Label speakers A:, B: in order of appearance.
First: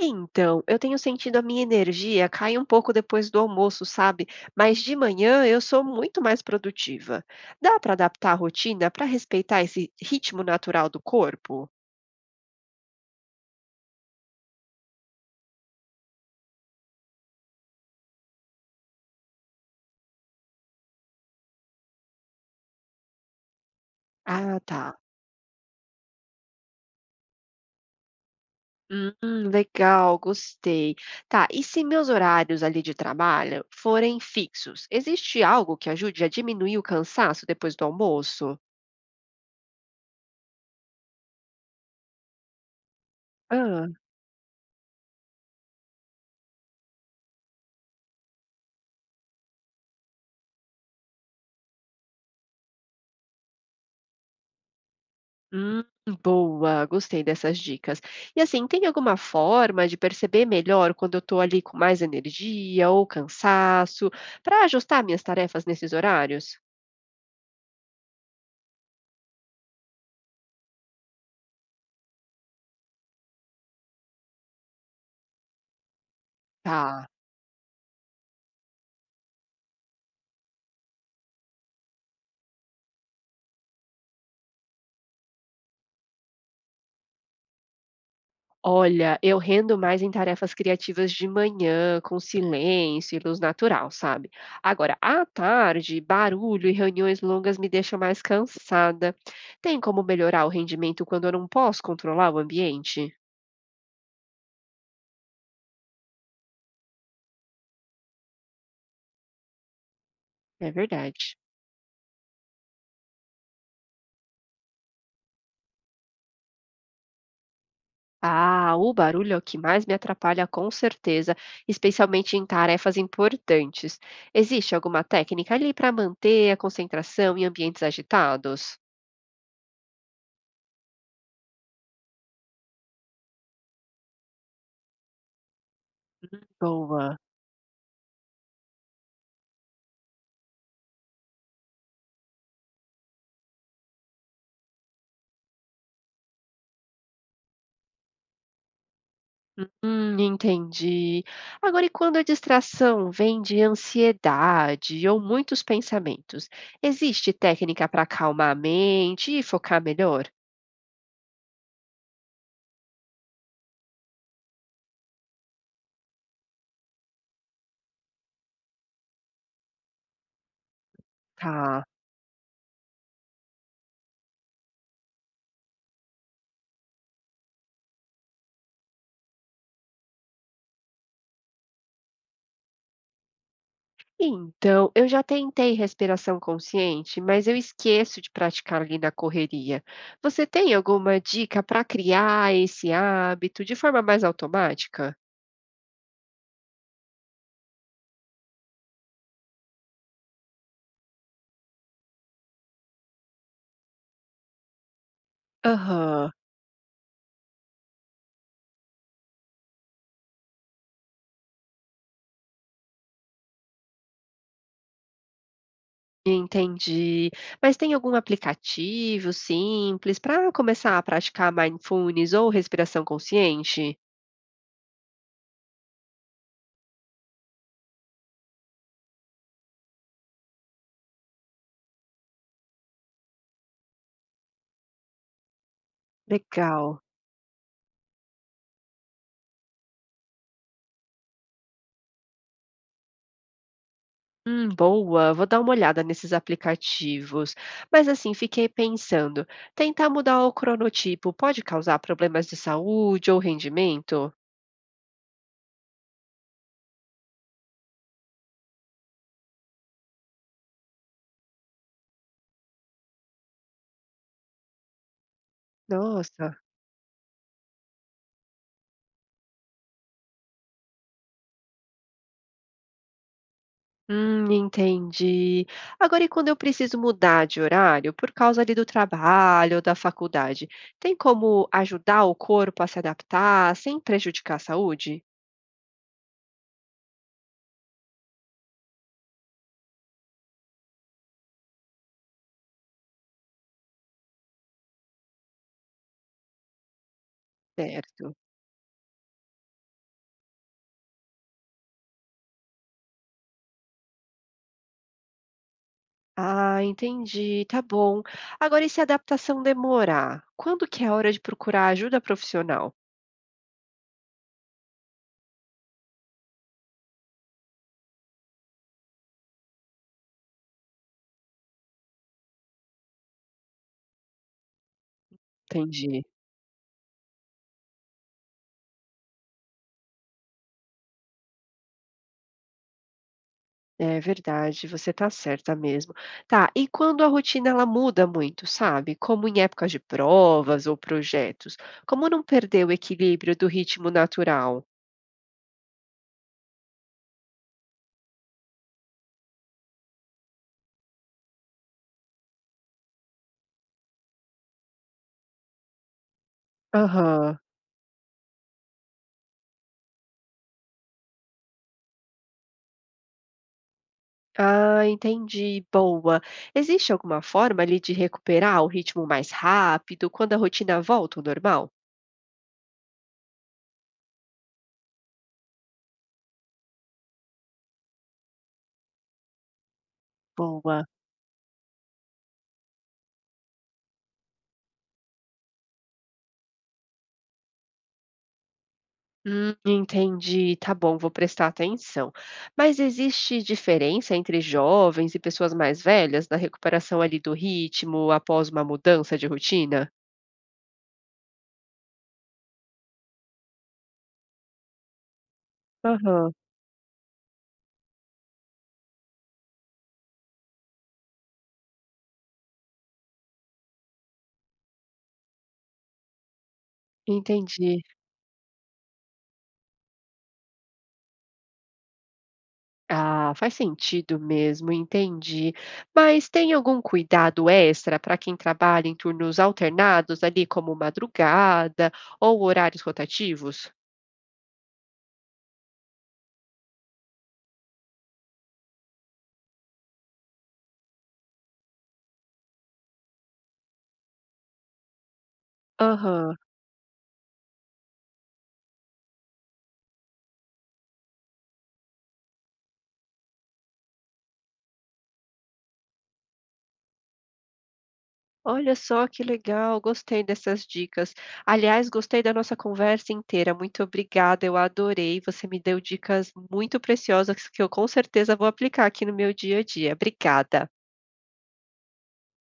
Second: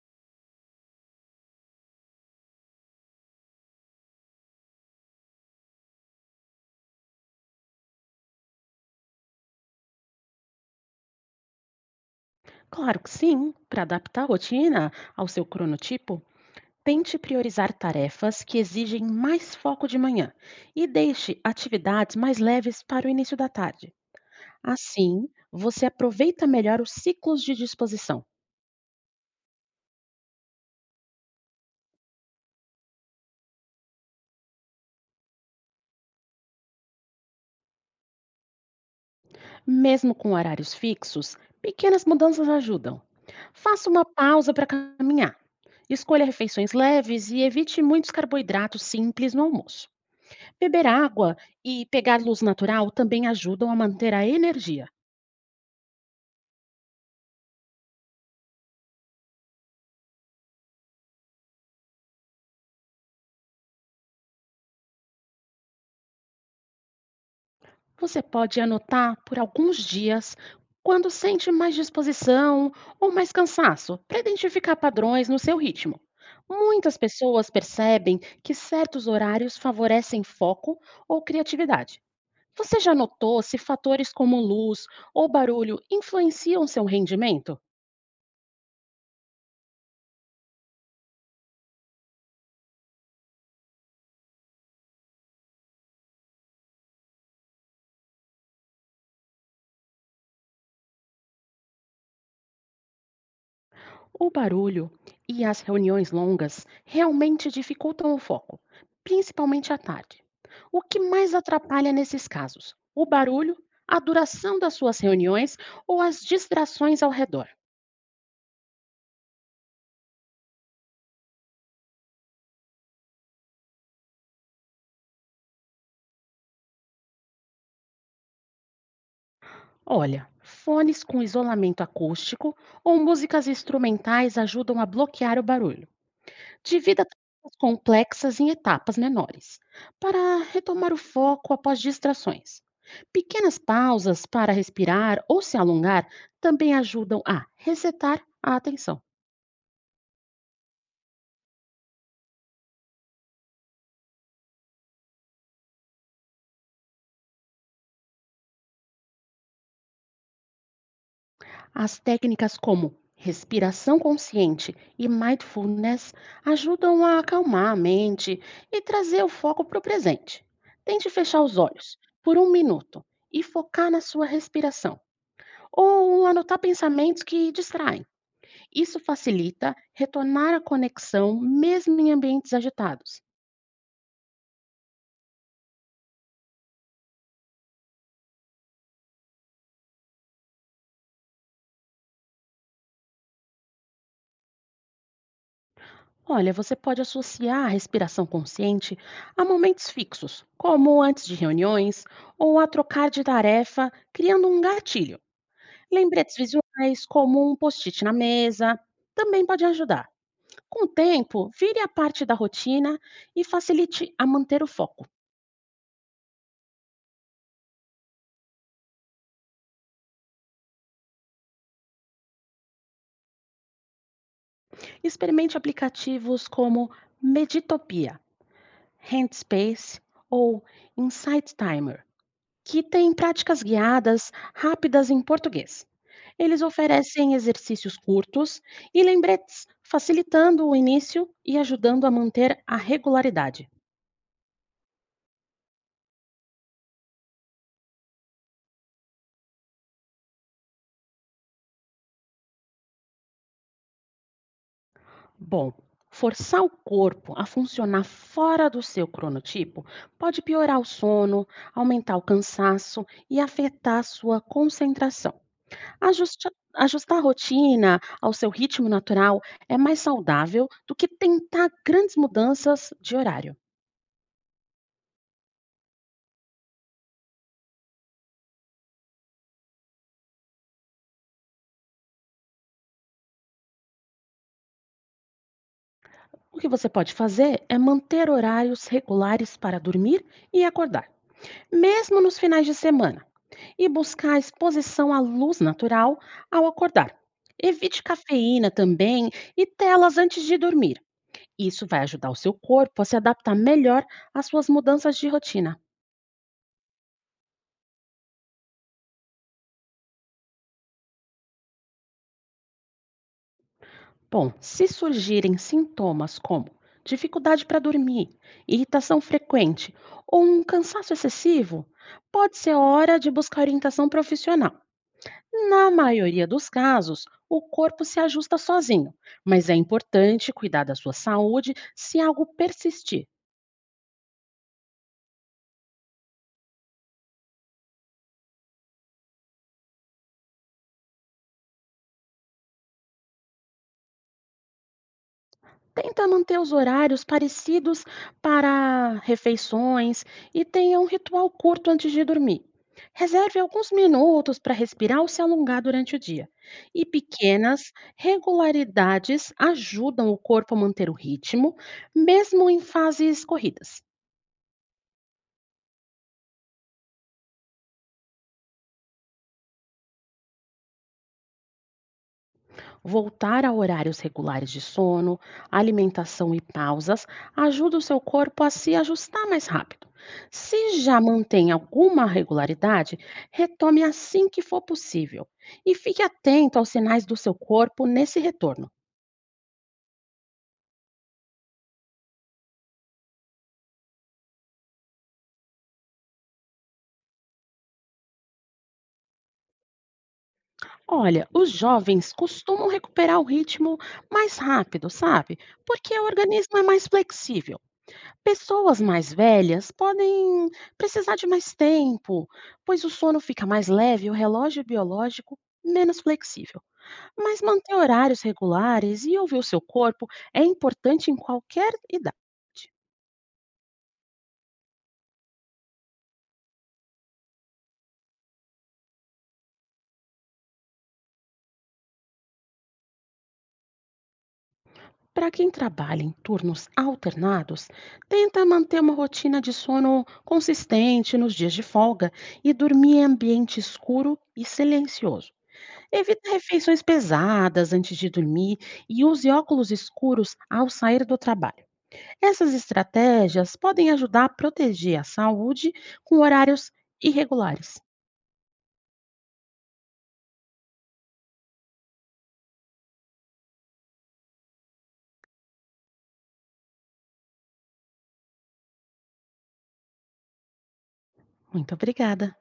A: Então, eu tenho sentido a minha energia cai um pouco depois do almoço, sabe? Mas de manhã eu sou muito mais produtiva. Dá para adaptar a rotina para respeitar esse ritmo natural do corpo?
B: Claro que sim! Para adaptar a rotina ao seu cronotipo, tente priorizar tarefas que exigem mais foco de manhã e deixe atividades mais leves para o início da tarde.
A: Ah, tá.
B: Assim, você aproveita melhor os ciclos de disposição.
A: Hum, Legal, gostei. Tá, e se meus horários ali de trabalho forem fixos, existe algo que ajude a diminuir o cansaço depois do almoço?
B: Mesmo com horários fixos, pequenas mudanças ajudam. Faça
A: Ah.
B: uma pausa para caminhar. Escolha refeições leves e evite muitos carboidratos simples no almoço. Beber água e pegar luz natural também ajudam a manter a energia.
A: Hum, Boa, gostei dessas dicas. E assim, tem alguma forma de perceber melhor quando eu estou ali com mais energia ou cansaço, para ajustar minhas tarefas nesses horários?
B: Você pode anotar por alguns dias quando sente mais disposição ou mais cansaço, para identificar padrões no seu ritmo. Muitas
A: Tá.
B: pessoas percebem que certos horários favorecem foco ou criatividade. Você já notou se fatores como luz ou barulho influenciam seu rendimento?
A: Olha, eu rendo mais em tarefas criativas de manhã, com silêncio e luz natural, sabe? Agora, à tarde, barulho e reuniões longas me deixam mais cansada. Tem como melhorar o rendimento quando eu não posso controlar o ambiente?
B: O barulho e as reuniões longas realmente dificultam o foco, principalmente à tarde.
A: É
B: O que mais
A: verdade.
B: atrapalha nesses casos? O barulho, a duração das suas reuniões ou as distrações ao redor?
A: Ah, o barulho é o que mais me atrapalha, com certeza, especialmente em tarefas importantes. Existe alguma técnica ali para manter a concentração em ambientes agitados?
B: Olha, fones com isolamento acústico ou músicas instrumentais ajudam a bloquear o barulho. Divida
A: Boa.
B: tarefas complexas em etapas menores, para retomar o foco após distrações. Pequenas pausas para respirar ou se alongar também ajudam a resetar a atenção.
A: Entendi. Agora, e quando a distração vem de ansiedade ou muitos pensamentos, existe técnica para acalmar a mente e focar melhor?
B: As técnicas como respiração consciente e mindfulness ajudam a acalmar a mente e trazer o foco para o presente. Tente fechar os
A: Tá.
B: olhos por um minuto e focar na sua respiração, ou anotar pensamentos que distraem. Isso facilita retornar à conexão mesmo em ambientes agitados.
A: Então, eu já tentei respiração consciente, mas eu esqueço de praticar ali na correria. Você tem alguma dica para criar esse hábito de forma mais automática?
B: Olha, você pode associar a respiração consciente a momentos fixos, como antes de reuniões ou a trocar de tarefa, criando um gatilho.
A: Aham,
B: Lembretes visuais, como um post-it na mesa, também pode ajudar. Com o tempo, vire a parte da rotina e facilite a manter o foco.
A: entendi. Mas tem algum aplicativo simples para começar a praticar mindfulness ou respiração consciente?
B: Experimente aplicativos como Meditopia, Handspace ou Insight Timer que tem práticas guiadas rápidas em português. Eles
A: Legal.
B: oferecem exercícios curtos e lembretes, facilitando o início e ajudando a manter a regularidade.
A: Boa, vou dar uma olhada nesses aplicativos. Mas assim, fiquei pensando, tentar mudar o cronotipo pode causar problemas de saúde ou rendimento?
B: Bom, forçar o corpo a funcionar fora do seu cronotipo pode piorar o sono, aumentar o cansaço e afetar sua concentração.
A: Nossa.
B: Ajustar a rotina ao seu ritmo natural é mais saudável do que tentar grandes mudanças de horário.
A: Entendi. Agora, e quando eu preciso mudar de horário por causa ali do trabalho ou da faculdade, tem como ajudar o corpo a se adaptar sem prejudicar a saúde?
B: O que você pode fazer é manter horários regulares para dormir e acordar, mesmo nos finais de semana, e buscar exposição à luz natural ao acordar. Evite
A: Certo.
B: cafeína também e telas antes de dormir. Isso vai ajudar o seu corpo a se adaptar melhor às suas mudanças de rotina.
A: Ah, entendi, tá bom. Agora, e se a adaptação demorar? Quando que é a hora de procurar ajuda profissional?
B: Bom, se surgirem sintomas como dificuldade para dormir, irritação frequente ou um cansaço excessivo, pode ser hora de buscar orientação profissional. Na
A: Entendi.
B: maioria dos casos, o corpo se ajusta sozinho, mas é importante cuidar da sua saúde se algo persistir.
A: É verdade, você tá certa mesmo. Tá, e quando a rotina ela muda muito, sabe? Como em épocas de provas ou projetos, como não perder o equilíbrio do ritmo natural?
B: Tenta manter os horários parecidos para refeições e tenha um ritual curto antes de dormir. Reserve alguns minutos para respirar ou se alongar durante o dia. E
A: Aham.
B: pequenas regularidades ajudam o corpo a manter o ritmo, mesmo em fases corridas.
A: Ah, entendi. Boa. Existe alguma forma ali de recuperar o ritmo mais rápido quando a rotina volta ao normal?
B: Voltar a horários regulares de sono, alimentação e pausas ajuda o seu corpo a se ajustar mais rápido. Se
A: Boa.
B: já mantém alguma regularidade, retome assim que for possível. E fique atento aos sinais do seu corpo nesse retorno.
A: Entendi. Tá bom, vou prestar atenção. Mas existe diferença entre jovens e pessoas mais velhas na recuperação ali do ritmo após uma mudança de rotina?
B: Olha, os jovens costumam recuperar o ritmo mais rápido, sabe? Porque o
A: Aham,
B: organismo é mais flexível. Pessoas mais velhas podem precisar de mais tempo, pois o sono fica mais leve e o relógio biológico menos flexível. Mas manter
A: entendi.
B: horários regulares e ouvir o seu corpo é importante em qualquer idade.
A: Ah, faz sentido mesmo, entendi. Mas tem algum cuidado extra para quem trabalha em turnos alternados ali, como madrugada ou horários rotativos?
B: Para quem trabalha em turnos alternados, tenta manter uma rotina de sono consistente nos dias de folga e dormir em ambiente escuro e silencioso. Evite
A: Aham.
B: refeições pesadas antes de dormir e use óculos escuros ao sair do trabalho. Essas estratégias podem ajudar a proteger a saúde com horários irregulares.
A: Olha só que legal, gostei dessas dicas. Aliás, gostei da nossa conversa inteira. Muito obrigada, eu adorei. Você me deu dicas muito preciosas que eu com certeza vou aplicar aqui no meu dia a dia. Obrigada.
B: Muito obrigada.